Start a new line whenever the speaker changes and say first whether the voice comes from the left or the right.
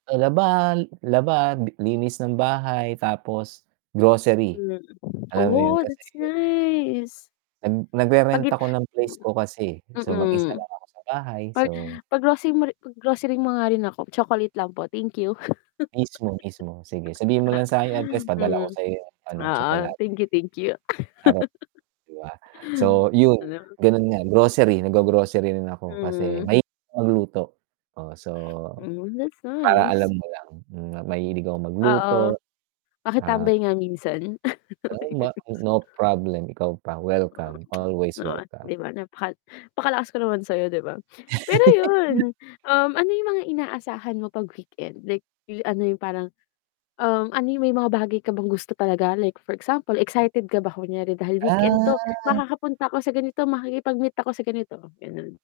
right: Na labahan, laba, linis ng bahay, tapos grocery.
left: Hmm,
right: Alam mo yun
left: Oh,
right: kasi
left: that's nice.
right: nag
left: Pag
right: nagre-rent
left: i
right: ako ng place ko
left: mm.
right: kasi, eh, so, mag isa
left: Mm.
right: lang ako sa bahay,
left: Pag
right: so
left: pag-grocery mo ri pag-grocery mga nga rin ako, chocolate lang po, thank you.
right: Mismo, mismo. Sige, sabihin mo lang sakin yung address padala ko
left: Mm.
right: sayo yung ano,
left: Oo,
right: tsokalate.
left: thank you, thank you.
right: Charot, di ba? So yun,
left: Ano?
right: ganun nga, grocery, nag-go-grocery rin ako, kasi
left: Mm.
right: mahilig ako magluto. Oh, so
left: Hmm, that's
right: para alam
left: nice.
right: mo lang na mahilig akong
left: Oo.
right: magluto. Ah
left: Makitambay nga minsan.
right: ayon ma no problem, ikaw pa,
left: Oh,
right: welcome, always
left: 'di ba, nawa
right: welcome.
left: di ba, napaka napakalakas ko naman sayo 'di ba? Pero yun, um, ano yung mga inaasahan mo pag weekend, like, yung ano yung parang, um, ano yung may mga bagay ka bang gusto talaga like for example, excited ka ba kunyari dahil weekend to,
right: Ah.
left: "Makakapunta ako sa ganito, makikipag-meet ako sa ganito," ganon.